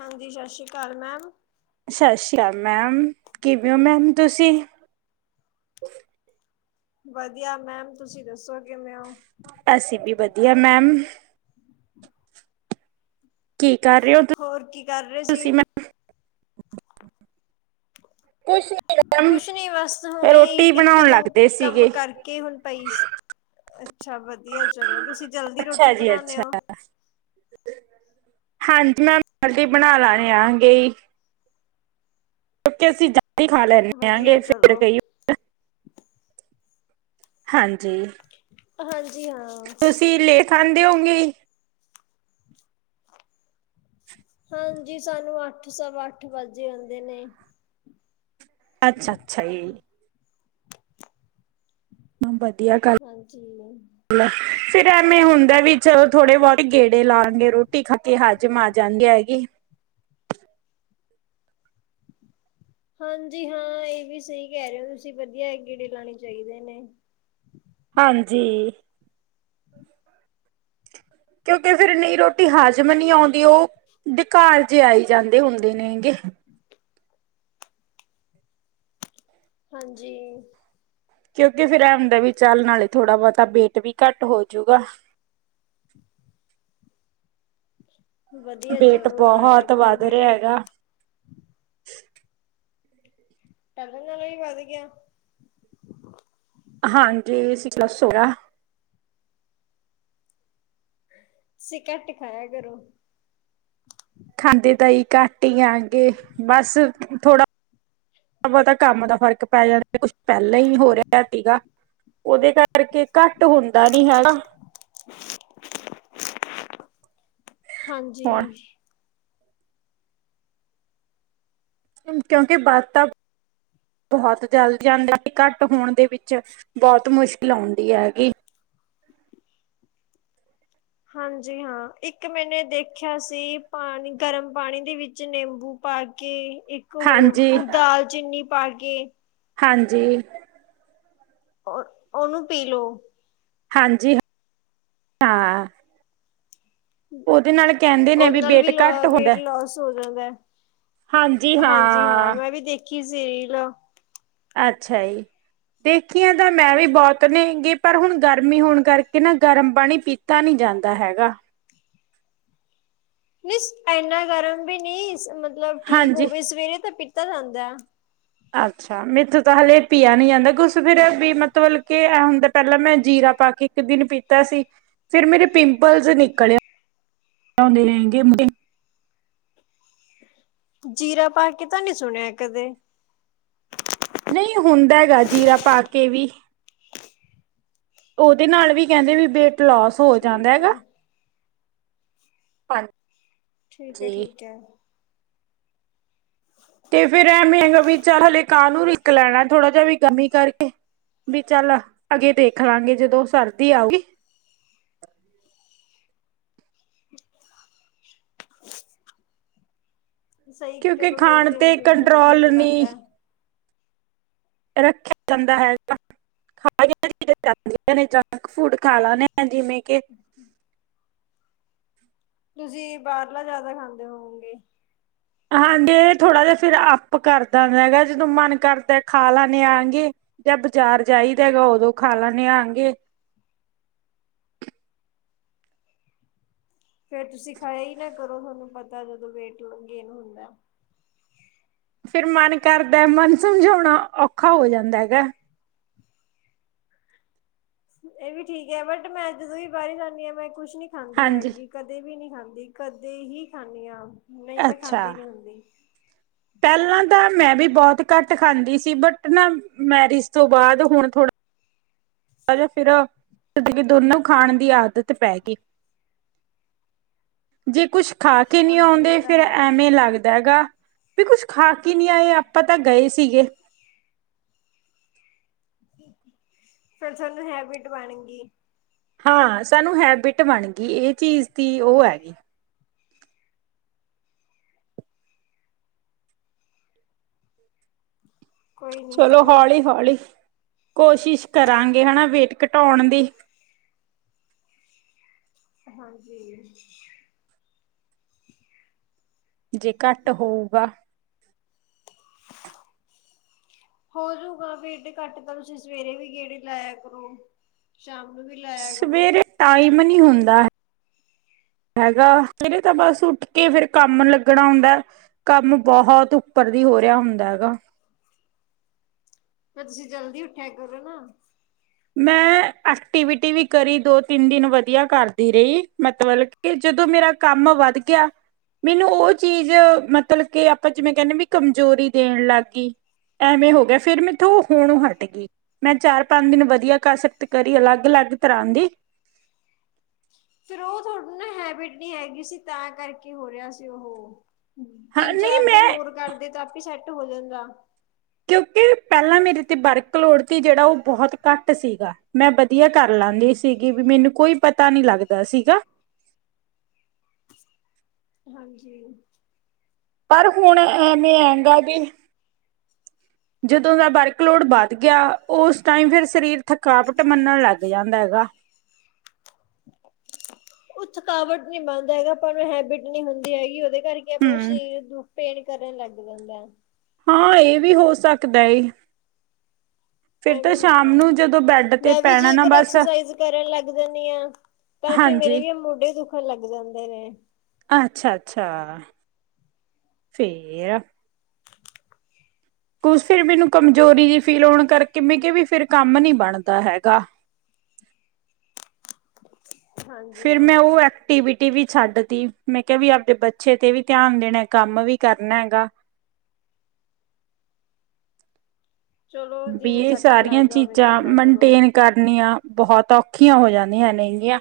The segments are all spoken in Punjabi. ਹਾਂਜੀ, ਸਤਿ ਸ਼੍ਰੀ ਅਕਾਲ, ਮੈਮ। ਸਸ਼ੀ ਕਾਲ ਮੈਮ, ਕਿਵੇਂ ਹੋ, ਮੈਮ ਤੁਸੀਂ? ਵਧੀਆ ਮੈਮ, ਤੁਸੀਂ ਦੱਸੋ ਕਿਵੇਂ ਹੋ? ਅਸੀ ਵੀ, ਵਧੀਆ ਮੈਮ। ਕੀ ਕਰ ਰਹੇ ਹੋ, ਹੋਰ ਕੀ ਕਰ ਰਹੇ ਸੀ ਤੁਸੀਂ ਮੈਮ? ਕੁਛ ਨੀ ਮੈਮ ਕੁਛ ਨੀ ਬੱਸ ਹੁਣੇ, ਰੋਟੀ ਬਣਾਉਣ ਇੱਕ-ਦੋ ਲੱਗਦੇ ਕੰਮ ਸੀਗੇ ਕਰ ਕੇ ਹੁਣ ਪਈ ਸੀ, ਅੱਛਾ ਵਧੀਆ ਚਲੋ, ਤੁਸੀਂ ਜਲਦੀ ਅੱਛਾ ਰੋਟੀ ਜੀ ਬਣਾਂਨੇ ਅੱਛਾ ਓ? ਹਾਂਜੀ, ਮੈਮ ਮਲਟੀ ਬਣਾ ਲੈਣੇ ਆ ਗਈ ਕਿਉਂਕਿ ਅਸੀਂ ਜਲਦੀ ਖਾ ਲੈਂਨੇ ਆ ਗੇ ਵਧੀਆ ਚਲੋ [unintelligible] ਹਾਂਜੀ। ਹਾਂਜੀ-ਹਾਂ। ਤੁਸੀਂ ਲੇਟ ਖਾਂਦੇ ਹੋਂਗੇ ਈ। ਹ ਹਾਂਜੀ, ਸਾਨੂੰ ਅੱਠ, ਸਵਾ-ਅੱਠ ਵੱਜ ਜਾਂਦੇ ਨੇ। ਅੱਛਾ-ਅੱਛਾ, ਈ। ਵਧੀਆ ਗੱਲ ਹਾਂਜੀ ਫਿਰ ਐਵੇਂ ਹੁੰਦਾ ਵੀ, ਚਲੋ ਥੋੜੇ-ਬਹੁਤ ਗੇੜੇ ਲਾਲਾਂਗੇ ਰੋਟੀ ਖਾ ਕੇ, ਹਾਜਮ ਆ ਜਾਂਦੀ ਹੈਗੀ। ਹਾਂਜੀ-ਹਾਂ, ਇਹ ਵੀ ਸਹੀ ਕਹਿ ਰਹੇ ਹੋ ਤੁਸੀਂ, ਵਧੀਆ ਏ ਗੇੜੇ ਲਾਣੇ ਚਾਹੀਦੇ ਨੇ। ਹਾਂਜੀ। ਕਿਉਂਕਿ, ਫਿਰ ਨਹੀਂ ਰੋਟੀ ਹਾਜ਼ਮ ਨਹੀਂ ਆਉਂਦੀ ਓਉ ਡ੍ਹਕਾਰ ਜੇ ਆਈ ਜਾਂਦੇ ਹੁੰਦੇ ਨੇਂ, ਗੇ। ਹਾਂਜੀ। ਕਿਉਂਕਿ ਫਿਰ ਐਂ ਹੁੰਦਾ ਵੀ ਚੱਲ, ਨਾਲੇ ਥੋੜਾ ਬਹੁਤਾ ਬੇਟ ਵੀ ਘੱਟ ਹੋਜੂਗਾ। [inaudible] ਵਧੀਆ ਬੇਟ ਚਲੋ ਲਾਇਆ ਬਹੁਤ ਕਰੋ ਵੱਧ ਰਿਹਾ ਗੇੜੇ ਹੈਗਾ। ਪਹਿਲਾਂ ਨਾਲੋਂ ਵੀ ਵੱਧ ਗਿਆ? ਹਾਂਜੀ, ਅੱਸੀ ਪਲੱਸ ਹੋਗਾ। ਸੀ ਕੱਟ ਖਾਇਆ ਕਰੋ। ਖਾਂਦੇ ਤਾਂ ਹੀ, ਘੱਟ ਹੀ ਆਗੇ। ਬਸ ਥੋੜਾ, ਬਹੁਤਾ ਕੰਮ ਦਾ ਫ਼ਰਕ ਪੈ ਜਾਣਾ, ਕੁਛ ਪਹਿਲਾਂ ਹੀ ਹੋ ਰਿਹਾ ਸੀਗਾ। ਉਹਦੇ ਕਰਕੇ ਘੱਟ ਹੁੰਦਾ ਨੀ ਹੈਗਾ। ਹਾਂਜੀ। ਹੁਣ ਹੁਣ ਕਿਉਂਕਿ ਬਾਦ ਤਾਂ। ਬਹੁਤ ਜਲਦ ਜਾਂਦਾ। ਘੱਟ ਹੋਣ ਦੇ ਵਿੱਚ ਬਹੁਤ ਮੁਸ਼ਕਿਲ ਆਉਂਦੀ ਹੈਗੀ। ਹਾਂਜੀ ਹਾਂ। ਇੱਕ ਮੈਨੇ ਦੇਖਿਆ ਸੀ, ਪਾਣੀ ਗਰਮ ਪਾਣੀ ਦੇ ਵਿੱਚ ਨਿੰਬੂ। ਪਾ ਕੇ, ਇੱਕ ਹੋਰ ਹਾਂਜੀ ਦਾਲਚੀਨੀ ਪਾ ਕੇ, ਹਾਂਜੀ। ਉਹ ਉਹਨੂੰ ਪੀ ਲੋਓ। ਹਾਂਜੀ, ਹ- ਹਾਂ ਨਾਲ ਕਹਿੰਦੇ ਨੇ ਉਹਦੇ ਨਾਲ ਵੇਟ ਵੀ, ਲੋ ਘੱਟ ਵੇਟ ਹੁੰਦਾ ਲੋਸ ਹੋ ਜਾਂਦਾ ਹੈ। ਹਾਂਜੀ ਹਾਂ, ਮੈਂ ਵੀ ਦੇਖੀ ਸੀ, ਰੀਲ। ਅੱਛਾ ਜੀ। ਦੇਖੀਆਂ ਤਾਂ ਮੈਂ ਵੀ ਬਹੁਤ ਨੇਗੀ। ਪਰ ਹੁਣ ਗਰਮੀ ਹੋਣ ਕਰਕੇ ਨਾ ਗਰਮ ਪਾਣੀ ਪੀਤਾ ਤਾਂ ਨਹੀਂ ਜਾਂਦਾ ਹੈਗਾ। ਨਹੀਂ ਇਨਾ ਗਰਮ ਵੀ ਨਹੀਂ, ਮਤਲਬ ਠੀਕ ਹਾਂਜੀ ਹੋਵੇ ਸਵੇਰੇ ਤਾਂ ਪੀਤਾ ਜਾਂਦਾ। ਅੱਛਾ ਮੇਥੋ ਤਾਂ ਹਲੇੇ ਪੀਆ ਨੀ ਜਾਂਦਾ। ਕੁੁਛ ਸਵੇਰੇ ਫੇਰ ਵੀ ਮਤਲਬ ਕੇ ਇਹ ਹੁੰਦਾ। ਪਹਿਲਾਂ ਮੈਂ ਜੀਰਾ ਪਾ ਕੇ ਇੱਕ ਦਿਨ ਪੀ ਤਾ ਸੀ, ਫੇਰ ਮੇਰੇ ਪਿੰਪਲਸ ਨਿਕਲਿਆ ਆਉਂਦੇ ਹੇਗੇ। ਜੀਰਾ ਪਾ ਕੇ ਤਾਂ, ਨੀ ਸੁਣਿਆ ਕਦੇ ਨਈ ਹੁੰਦਾ ਹੈਗਾ, ਜੀਰਾ ਪਾ ਕੇ ਵੀ ਉਦੇ ਨਾਲ ਵੀ ਕੇਂਦੇ ਵੀ ਬੇਟ ਲੋਸ ਹੋ ਜਾਂਦਾ ਠੀਕ ਏ। ਪਰ, ਠੀਕ ਐ-ਠੀਕ ਐ। ਤੇ ਫੇਰ ਐ ਮੇਂਨੂ ਵੀ ਚਲ ਹਲੇ ਕਾਹ ਨੂੰ ਰਿਕ ਲੈਣਾ, ਥੋੜਾ ਜਿਹਾ ਵੀ ਗਮੀ ਕਰਕੇ। ਵੀ ਚਲ ਆਗੇ ਦੇਖ ਲਾਂਗੇ ਜਦੋਂ ਸਰਦੀ ਆਊਗੀ। [unintelligible] ਸਹੀ, ਕਿਉਂਕਿ ਚਲੋ ਦੇਖ ਖਾਣ ਲਓ ਤੇ ਜਿਵੇਂ ਤੁਹਨੂੰ ਠੀਕ ਕੰਟਰੋਲ ਨਹੀਂ ਲੱਗਦਾ। ਰੱਖਿਆ ਜਾਂਦਾ ਹੈਗਾ। ਚ [unintelligible] ਜਾਂਦੀਆਂ ਨੇ ਜੰਕ ਫੂਡ ਖਾ ਲ ਜਿਵੇਂ ਕਿ ਤੁਸੀਂ ਬਾਹਰਲਾ ਜਿਆਦਾ ਖਾਂਦੇ ਹੋਓਗੇ। ਹਾਂਜੀ ਥੋੜਾ ਜਿ ਫੇਰ ਅੱਪ ਕਰਦਾ ਹੈਗਾ। ਜਦੋਂ ਮਨ ਕਰਦਾ ਖਾ ਲੈਣੇ ਆਗੇ। ਜਾਂ ਬਾਜ਼ਾਰ ਜਾਈਦਾ ਹੈਗਾ, ਉਦੋਂ ਖਾ ਲਿਆ ਆਗੇ। ਫੇਰ ਤੁਸੀਂ ਖਾਇਆ ਹੀ ਨਾ ਕਰੋ, ਤੁਹਾਨੂੰ ਪਤਾ ਜਦੋਂ ਵੇਟ ਗੇਨ ਹੁੰਦਾ। ਫੇਰ ਮਨ ਕਰਦਾ, ਮਨ ਸਮਝਾਉਣਾ ਔਖਾ ਹੋ ਜਾਂਦਾ ਹੈਗਾ। ਇਹ ਵੀ ਠੀਕ ਹੈ। ਬਟ ਮੈਂ ਜਦੋਂ ਵੀ ਬਾਹਰੀ ਜਾਂਦੀ ਹਾਂ, ਮੈਂ ਕੁਛ ਨੀ ਖਾਂਦੀ ਹਾਂਜੀ ਹੈਗੀ। ਕਦੇ ਵੀ ਨਹੀਂ ਖਾਂਦੀ, ਕਦੇ ਹੀ ਖਾਂਦੀ ਹ ਨਹੀਂ ਮੈਂ ਖਾਂਦੀ ਨੀ ਹੁੰਦੀ। ਪੈਹਲਾਂ ਤਾਂ ਮੈਂ ਵੀ ਬਹੁਤ ਘੱਟ ਖਾਂਦੀ ਸੀ। ਬਟ ਨਾ ਮੈਰਿਜ ਤੋਂ ਬਾਦ ਹੁਣ ਥੋੜਾ। ਅਰ ਫੇਰ ਦੋਨੋਂ ਖਾਣ ਦੀ ਆਦਤ ਪੈਗੀ। ਜੇ ਕੁਛ ਖਾ ਕੇ ਨੀ ਹਾਂਜੀ ਇਹ ਆਉਂਦੇ, ਤਾਂ ਫੇਰ ਹੈ। ਐਵੇਂ ਲੱਗ ਦਾ ਹੈਗਾ ਵੀ ਕੁਛ ਖਾ ਕੇ ਨੀ ਆਏ, ਆਪਾਂ ਤਾਂ ਗਏ ਸੀਗੇ। ਫੇਰ ਸਾਨੂੰ ਹੈਬਿਟ ਬਣ ਗੀ। ਹਾਂ ਸਾਨੂੰ ਹੈਬਿਟ ਬਣ ਗੀ। ਇਹ ਚੀਜ਼ ਦੀ ਉਹ ਹੈਗੀ। ਕੋਈ ਨੀ ਚਲੋ ਹੌਲੀ-ਹੌਲੀ ਕੋਸ਼ਿਸ਼ ਕਰਾਂਗੇ, ਹੈਣਾ ਵੇਟ ਘਟਾਉਣ ਦੀ। ਹਾਂਜੀ। ਜੇ ਘੱਟ ਹੋਊਗਾ। ਹੋਜੂਗਾ ਵੇਟ ਘੱਟ ਤਾਂ ਤੁਸੀਂ ਸਵੇਰੇ ਵੀ ਗੇੜੇ ਲਾਇਆ ਕਰੋ ਸ਼ਾਮ ਨੂੰ ਵੀ ਲੱ ਸਵੇਰੇ ਟਾਈਮ ਨੀ ਹੁੰਦਾ ਹੈਗਾ ਸਵੇਰੇ ਤਾਂ ਬਸ ਉੱਠ ਕੇ ਫੇਰ ਕੰਮ ਲੱਗਣਾ ਹੁੰਦਾ ਏ ਕੰਮ ਬਹੁਤ ਉੱਪਰ ਦੀ ਹੋ ਰਿਹਾ ਹੁੰਦਾ ਹੈਗਾ ਫੇਰ ਤੁਸੀਂ ਜਲਦੀ ਉੱਠਿਆ ਕਰੋ ਨਾ ਮੈਂ ਐਕਟੀਵਿਟੀ ਵੀ ਕਰੀ ਦੋ ਤਿੰਨ ਦਿਨ ਵਧੀਆ ਕਰਦੀ ਰਹੀ ਮਤਬਲ ਕੇ ਜਦੋਂ ਮੇਰਾ ਕੰਮ ਵੱਧ ਗਿਆ ਮੈਨੂੰ ਉਹ ਚੀਜ਼ ਮਤਲਬ ਕੇ ਆਪਾਂ ਜਿਵੇਂ ਕਹਿੰਦੇ ਵੀ ਕਮਜ਼ੋਰੀ ਦੇਣ ਲੱਗਗੀ। ਐਵੇਂ ਹੋ ਗਿਆ ਫੇਰ ਮੈਥੋਂ ਹੋਣੋਂ ਹੱਟਗੀ ਮੈਂ ਚਾਰ ਪੰਜ ਦਿਨ ਵ ਆ ਕਸਰਤ ਕਰੀ ਅਲੱਗ-ਅਲੱਗ ਤਰ੍ਹਾਂ ਦੀ ਫੇਰ ਉਹ ਤੁਹਾਡੂੰ ਨਾ ਹੈਬਿਟ ਨੀ ਹੈਗੀ ਸੀ ਤਾਂ ਕਰਕੇ ਹੋ ਰਿਹਾ ਸੀ ਉਹ ਹਾਂ ਤਿੰਨ ਨਹੀਂ ਚਾਰ ਦਿਨ ਮੈਂ ਹੋਰ ਕਰਦੇ ਤਾਂ ਆਪੀ ਸੈਟ ਹੋ ਜਾਂਦਾ ਕਿਉਂਕਿ ਪਹਿਲੇ ਮੇਰੇ ਤੇ ਵਰਕ ਲੋੜ ਤੀ ਜਿਹੜਾ ਉਹ ਬਹੁਤ ਘੱਟ ਸੀਗਾ ਮੈਂ ਬਚ ਵਧੀਆ ਕਰ ਲਾਂਦੀ ਸੀਗੀ ਵੀ ਮੈਨੂੰ ਕੋਈ ਪਤਾ ਨੀ ਲੱਗਦਾ ਸੀਗਾ ਹਾਂਜੀ ਪਰ ਹੁਣ ਐਵੇਂ ਹੈਂਗਾ ਵੀ ਜਦੋਂ ਦਾ ਵਰਕਲੋਡ ਵੱਧ ਗਿਆ ਉਸ ਟਾਈਮ ਫਿਰ ਸਰੀਰ ਥਕਾਵਟ ਮੰਨਣ ਲੱਗ ਜਾਂਦਾ ਗਾ। ਉਹ ਥਕਾਵਟ ਨਹੀਂ ਬਣਦਾ ਹੈਗਾ ਪਰ ਉਹ ਹੈਬਿਟ ਨਹੀਂ ਹੁੰਦੀ ਹੈਗੀ ਉਹਦੇ ਕਰਕੇ ਆਪਣਾ ਹੂੰ ਸਰੀਰ ਦੁ ਪੇਣ ਕਰਨ ਲੱਗ ਜਾਂਦਾ। ਹਾਂ ਇਹ ਵੀ ਹੋ ਸਕਦਾ ਜੀ। ਐਵੇਂ ਹੁੰਦਾ ਨੂੰ ਜਦੋਂ ਬੈਡ ਤੇ ਮੈਂ ਵੀ ਪੈਣਾ ਨਾ ਜੇਕਰ ਬਸ ਐਕਸਰਸਾਈਜ਼ ਕਰਨ ਲੱਗ ਜਾਣੀ ਆ। ਤਾਂ ਫੇਰ ਮੇਰੇ ਹਾਂਜੀ ਵੀ ਮੋਢੇ ਦੁੱਖਣ ਲੱਗ ਜਾਂਦੇ ਨੇ। ਅੱਛਾ ਅੱਛਾ ਫੇਰ ਕੁਛ ਫਿਰ ਮੈਨੂੰ ਕਮਜ਼ੋਰੀ ਦੀ ਫੀਲ ਹੋਣ ਕਰਕੇ ਮੈਂ ਕਿਹਾ ਵੀ ਫਿਰ ਕੰਮ ਨੀ ਬਣਦਾ ਹੈਗਾ। ਹਾਂਜੀ ਫਿਰ ਮੈਂ ਉਹ ਹਾਂ। ਐਕ ਐਟੀਵਟੀ ਵੀ ਛੱਡ ਤੀ ਮੈਂ ਕਿਹਾ ਵੀ ਆਪਦੇ ਬੱਚੇ ਤੇ ਵੀ ਧਿਆਨ ਦੇਣਾ ਕੰਮ ਵੀ ਕਰਨਾ ਹੈਗਾ। ਚਲੋ ਵੀ ਜਿਵੇਂ ਇਹ ਸੱਟ ਸਾਰੀਆਂ ਲੱਗਦਾ ਉਵੇਂ ਕਰ ਚੀਜ਼ਾਂ ਲਿਆ ਕਰੋ ਮੇਨਟੇਨ ਕਰਨੀਆਂ ਬਹੁਤ ਔਖੀਆਂ ਹੋ ਜਾਂਦੀਆਂ ਨੇਗੀਆਂ।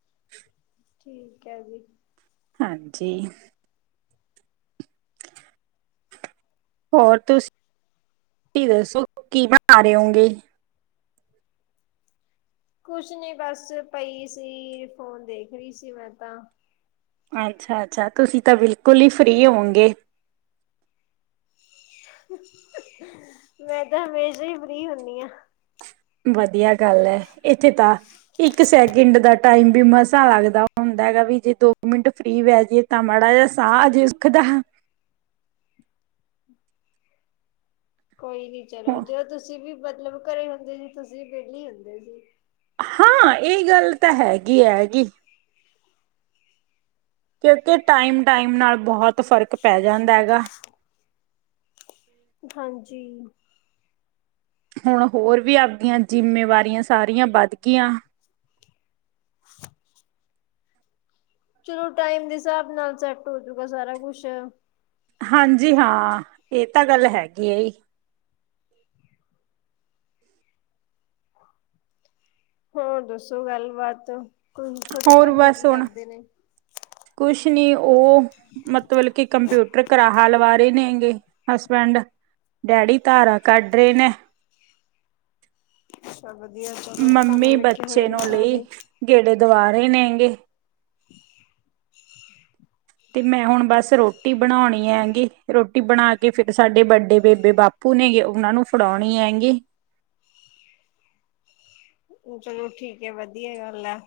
[inaudible] ਠੀਕ ਐ ਜੀ। ਹਾਂਜੀ ਹੋਰ ਤੁਸੀਂ ਦੱਸੋ ਕੀ ਬਣਾ ਰਏ ਹੋਗੇ? ਕੁਛ ਨੀ ਬਸ ਪਈ ਸੀ ਫੋਨ ਦੇਖ ਰੀ ਸੀ ਮੈਂ ਤਾਂ ਅੱਛਾ-ਅੱਛਾ ਤੁਸੀਂ ਤਾਂ ਬਿਲਕੁਲ ਈ ਫ੍ਰਰੀ ਓ ਗੇ। ਮੈਂ ਤਾਂ ਹਮੇਸ਼ਾ ਹੀ ਫਰੀ ਹੁੰਨੀ ਆ। ਵਧੀਆ ਗੱਲ ਐ ਇਥੇ ਤਾਂ ਇੱਕ ਸੈਕਿੰਡ ਦਾ ਟਾਈਮ ਵੀ ਮਸਾਂ ਲੱਗਦਾ ਹੁੰਦਾ ਹੈਗਾ ਵੀ ਜੇ ਦੋ ਮਿੰਟ ਫਰੀ ਵਹਿ ਜੇ ਤਾਂ ਮਾੜਾ ਜਾ ਸਾਹ ਆਜੇ ਸੁਖ ਦਾ ਕੋਈ ਨੀ ਚਲੋ ਜੋ ਤੁਸੀਂ ਵੀ ਮਤਲਬ ਘਰੇ ਹੁੰਦੇ ਸੀ ਤੁਸੀਂ ਵਿਹਲੀ ਹੁੰਦੇ ਸੀ ਹਾਂ ਇਹ ਗੱਲ ਤਾਂ ਹੈਗੀ ਐ ਗੀ ਕਿਉਂਕਿ ਟਾਈਮ-ਟਾਈਮ ਨਾਲ ਬਹੁਤ ਫ਼ਰਕ ਪੈ ਜਾਂਦਾ ਗਾ ਹਾਂਜੀ, ਹੁਣ ਹੋਰ ਵੀ ਆਪਗੀਆਂ ਜਿੰਮੇਵਾਰੀਆਂ ਸਾਰੀਆਂ ਵੱਧ ਗਈਆਂ। [inaudible] ਚਲੋ ਟਾਈਮ ਦੇ ਹਿਸਾਬ ਨਾਲ ਸੈਟ ਹੋਜੂਗਾ ਸਾਰਾ ਕੁਛ ਹਾਂਜੀ ਹਾਂ ਇਹ ਤਾਂ ਗੱਲ ਹੈਗੀ ਆ ਜੀ। ਹਾਂ, ਹੋਰ ਦੱਸੋ ਗੱਲ ਬਾਾਤ ਤੁਹਾਡੇ ਹੋਰ ਘਰ ਦੇ ਬਸ ਕੀ ਹੁਣ ਕਰਦੇ ਨੇ। ਕੁਛ ਨੀ ਓ, ਮਤਲਬ ਕਿ ਕੰਪਿਊਟਰ ਕਰਰਾ ਹ ਲਵਾ ਰਏ ਨੇਗੇ ਹਸਬੈਂਡ ਡੈਡੀ ਧਾਰਾ ਕੱਢ ਰਏ ਨੇ। ਅੱਛਾ ਵਦੀਆ ਮੰਮੀ ਬੱਚੇ ਨੂੰ ਲਈ ਗੇੜੇ ਦਵਾ ਰਹੇ ਨੇਗੇ। [inaudible] ਤੇ ਮੈਂ ਹੁਣ ਬਸ ਰੋਟੀ ਬਣਾਉਣੀ ਐਂਗੀ, ਰੋਟੀ ਬਣਾ ਕੇ ਫਿਰ ਸਾਡੇ ਵੱਡੇ ਬੇਬੇ ਬਾਪੂ ਨੇ ਜੇ ਉਨਾ ਨੂੰ ਫੜਾਉਣੀ ਹੈਂਗੀ। ਚਲੋ ਠੀਕ ਐ ਵਧੀਆ ਗੱਲ ਐ।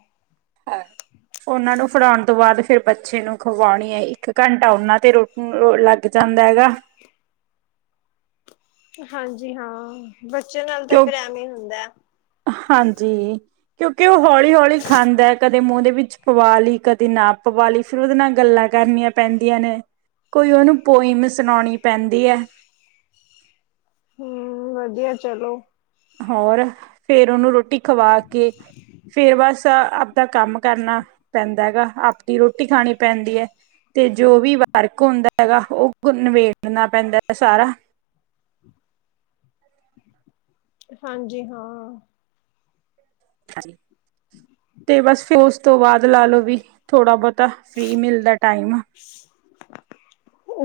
ਉਹਨਾਂ ਨੂੰ ਫੜਾਉਣ ਤੋਂ ਬਾਦ ਫਿਰ ਬੱਚੇ ਨੂੰ ਖਵਾਉਣੀ ਐ ਇੱਕ ਘੰਟਾ ਓਨਾਂ ਤੇ ਰੋ [unintelligible] ਲੱਗ ਜਾਂਦਾ ਹੈਗਾ। ਹਾਂਜੀ ਹਾਂ ਬੱਚੇ ਨਾਲ ਤਾਂ ਕਿਉਂ ਫੇਰ ਐਵੇਂ ਈ ਹੁੰਦਾ ਐ। ਹਾਂਜੀ, ਕਿਉਂਕਿ ਉਹ ਹੌਲੀ ਹੌਲੀ ਖਾਂਦਾ ਐ ਕਦੇ ਮੂੰ ਦੇ ਵਿੱਚ ਪਵਾ ਲਈ ਕਦੇ ਨਾ ਪਵਾਲ ਲਈ ਫਿਰ ਓਦੇ ਨਾਲ ਗੱਲਾਂ ਕਰਨੀਆਂ ਪੈਂਦੀਆਂ ਨੇ। ਕੋਈ ਓ ਨੂੰ ਪੋਇਮ ਸੁਣੋਣੀ ਪੈਂਦੀ ਐ। ਹੂੰ ਵਧੀਆ ਚਲੋ। ਹੋਰ, ਫੇਰ ਓਨੂੰ ਰੋਟੀ ਖਵਾ ਕੇ ਫੇਰ ਬਸ ਆਪਦਾ ਕੰਮ ਕਰਨਾ ਪੈਂਦਾ ਹੈਗਾ ਆਪਣੀ ਰੋਟੀ ਖਾਣੀ ਪੈਂਦੀ ਐ। ਤੇ ਜੋ ਵੀ ਵਰਕ ਹੁੰਦਾ ਹੈਗਾ ਓ ਨਿਬੇੜਨਾ ਪੈਂਦਾ ਹੈ ਸਾਰਾ। ਹਾਂਜੀ ਹਾਂ। [inaudible] ਤੇ ਬਸ ਫੇ ਉਸ ਤੋਂ ਬਾਦ ਲਾ ਲੋ ਵੀ, ਥੋੜਾ ਬਹੁਤਾ ਫ੍ਰੀ ਮਿਲਦਾ ਟਾਈਮ।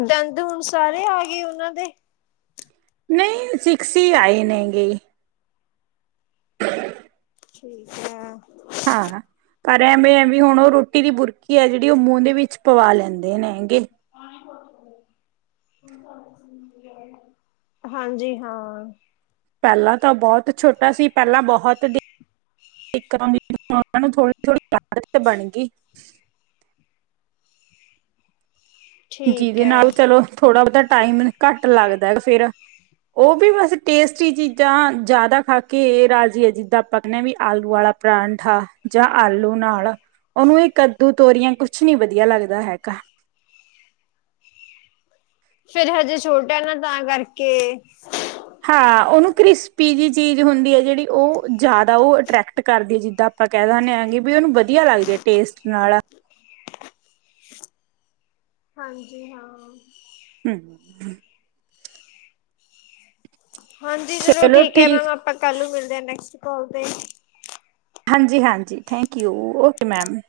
ਦੰਦ ਹੁ ਸਾਰੇ ਆ ਗੇ ਉਨਾਂ ਦੇ? ਨਹੀਂ ਸਿਕਸ ਈ ਆਏ ਨੇ ਗੇ। ਠੀਕ ਐ। ਹਾਂ ਪਰ ਐਵੇਂ ਆ ਵੀ ਹੁਣ ਓ ਰੋਟੀ ਦੀ ਬੁਰਕੀ ਐ ਜੇੜੀ ਓ ਮੂੰ ਦੇ ਵਿਚ ਪਵਾ ਲੈਂਦੇ ਨੇ ਹੈਂਗੇ। [unintelligible] [unintelligible] ਹਾਂਜੀ ਹਾਂ। ਪੈਲਾਂ ਤਾਂ ਬਹੁਤ ਛੋਟਾ ਸੀ ਪਹਿਲਾਂ ਬਹੁਤ [unintelligible] ਠੀਕ ਜੀਦੇ ਹੈ ਨਾਲ ਚਲੋ, ਥੋੜਾ ਬਾ ਟਾਈਮ ਘੱਟ ਲੱਗਦਾ ਹੈ ਫੇਰ। ਓ ਵੀ ਬਸ ਟੇਸਟੀ ਚੀਜ਼ਾਂ ਯਾਦਾ ਖਾ ਕੇ ਰਾਜੀ ਅ ਜਿੱਦਾਂ ਆਪਾਂ ਕਹਿੰ ਵੀ ਆਲੂ ਵਾਲਾ ਪਰਾਂਠਾ ਜਾਂ ਆਲੂ ਨਾਲ। ਉਨੂੰ ਏ ਕੱਦੂ ਤੋਰੀਆਂ ਕੁਛ ਨੀ ਵਧੀਆ ਲੱਗਦਾ ਹੈਗਾ। ਫੇਰ ਹਜੇ ਛੋਟਾ ਏ ਨਾ ਤਾਂ ਕਰਕੇ ਹਾਂ ਉਹਨੂੰ ਕ੍ਰਿਸਪੀ ਜ ਚੀਜ਼ ਹੁੰਦੀ ਐ ਜੇੜੀ ਓ ਜਾਦਾ ਉਹ ਅ੍ਰੈਕਟ ਟ ਕਰਦੀਏ ਜਿੱਦਾਂ ਆਪਾਂ ਕੈ ਦੇਂਨੇ ਹਾਂਗੇ ਵ ਓਨੂੰ ਬਦੀਆ ਲੱਗਦੀ ਆ ਟੇਸਟ ਨਾਲ ਹਾਂਜੀ ਹਾਂ। ਹੂੰ। ਹਾਂਜੀ ਚਲੋ ਠੀਕ ਐ ਮੈਮ ਆਪਾਂ ਕਲ ਮਿਲਦੇ ਆ ਨੈਕਸਟ ਕਾਲ ਤੇ। ਹਾਂਜੀ -ਹਾਂਜੀ ਥੈਂਕੀਉ ਓਕੇ ਮੈਮ।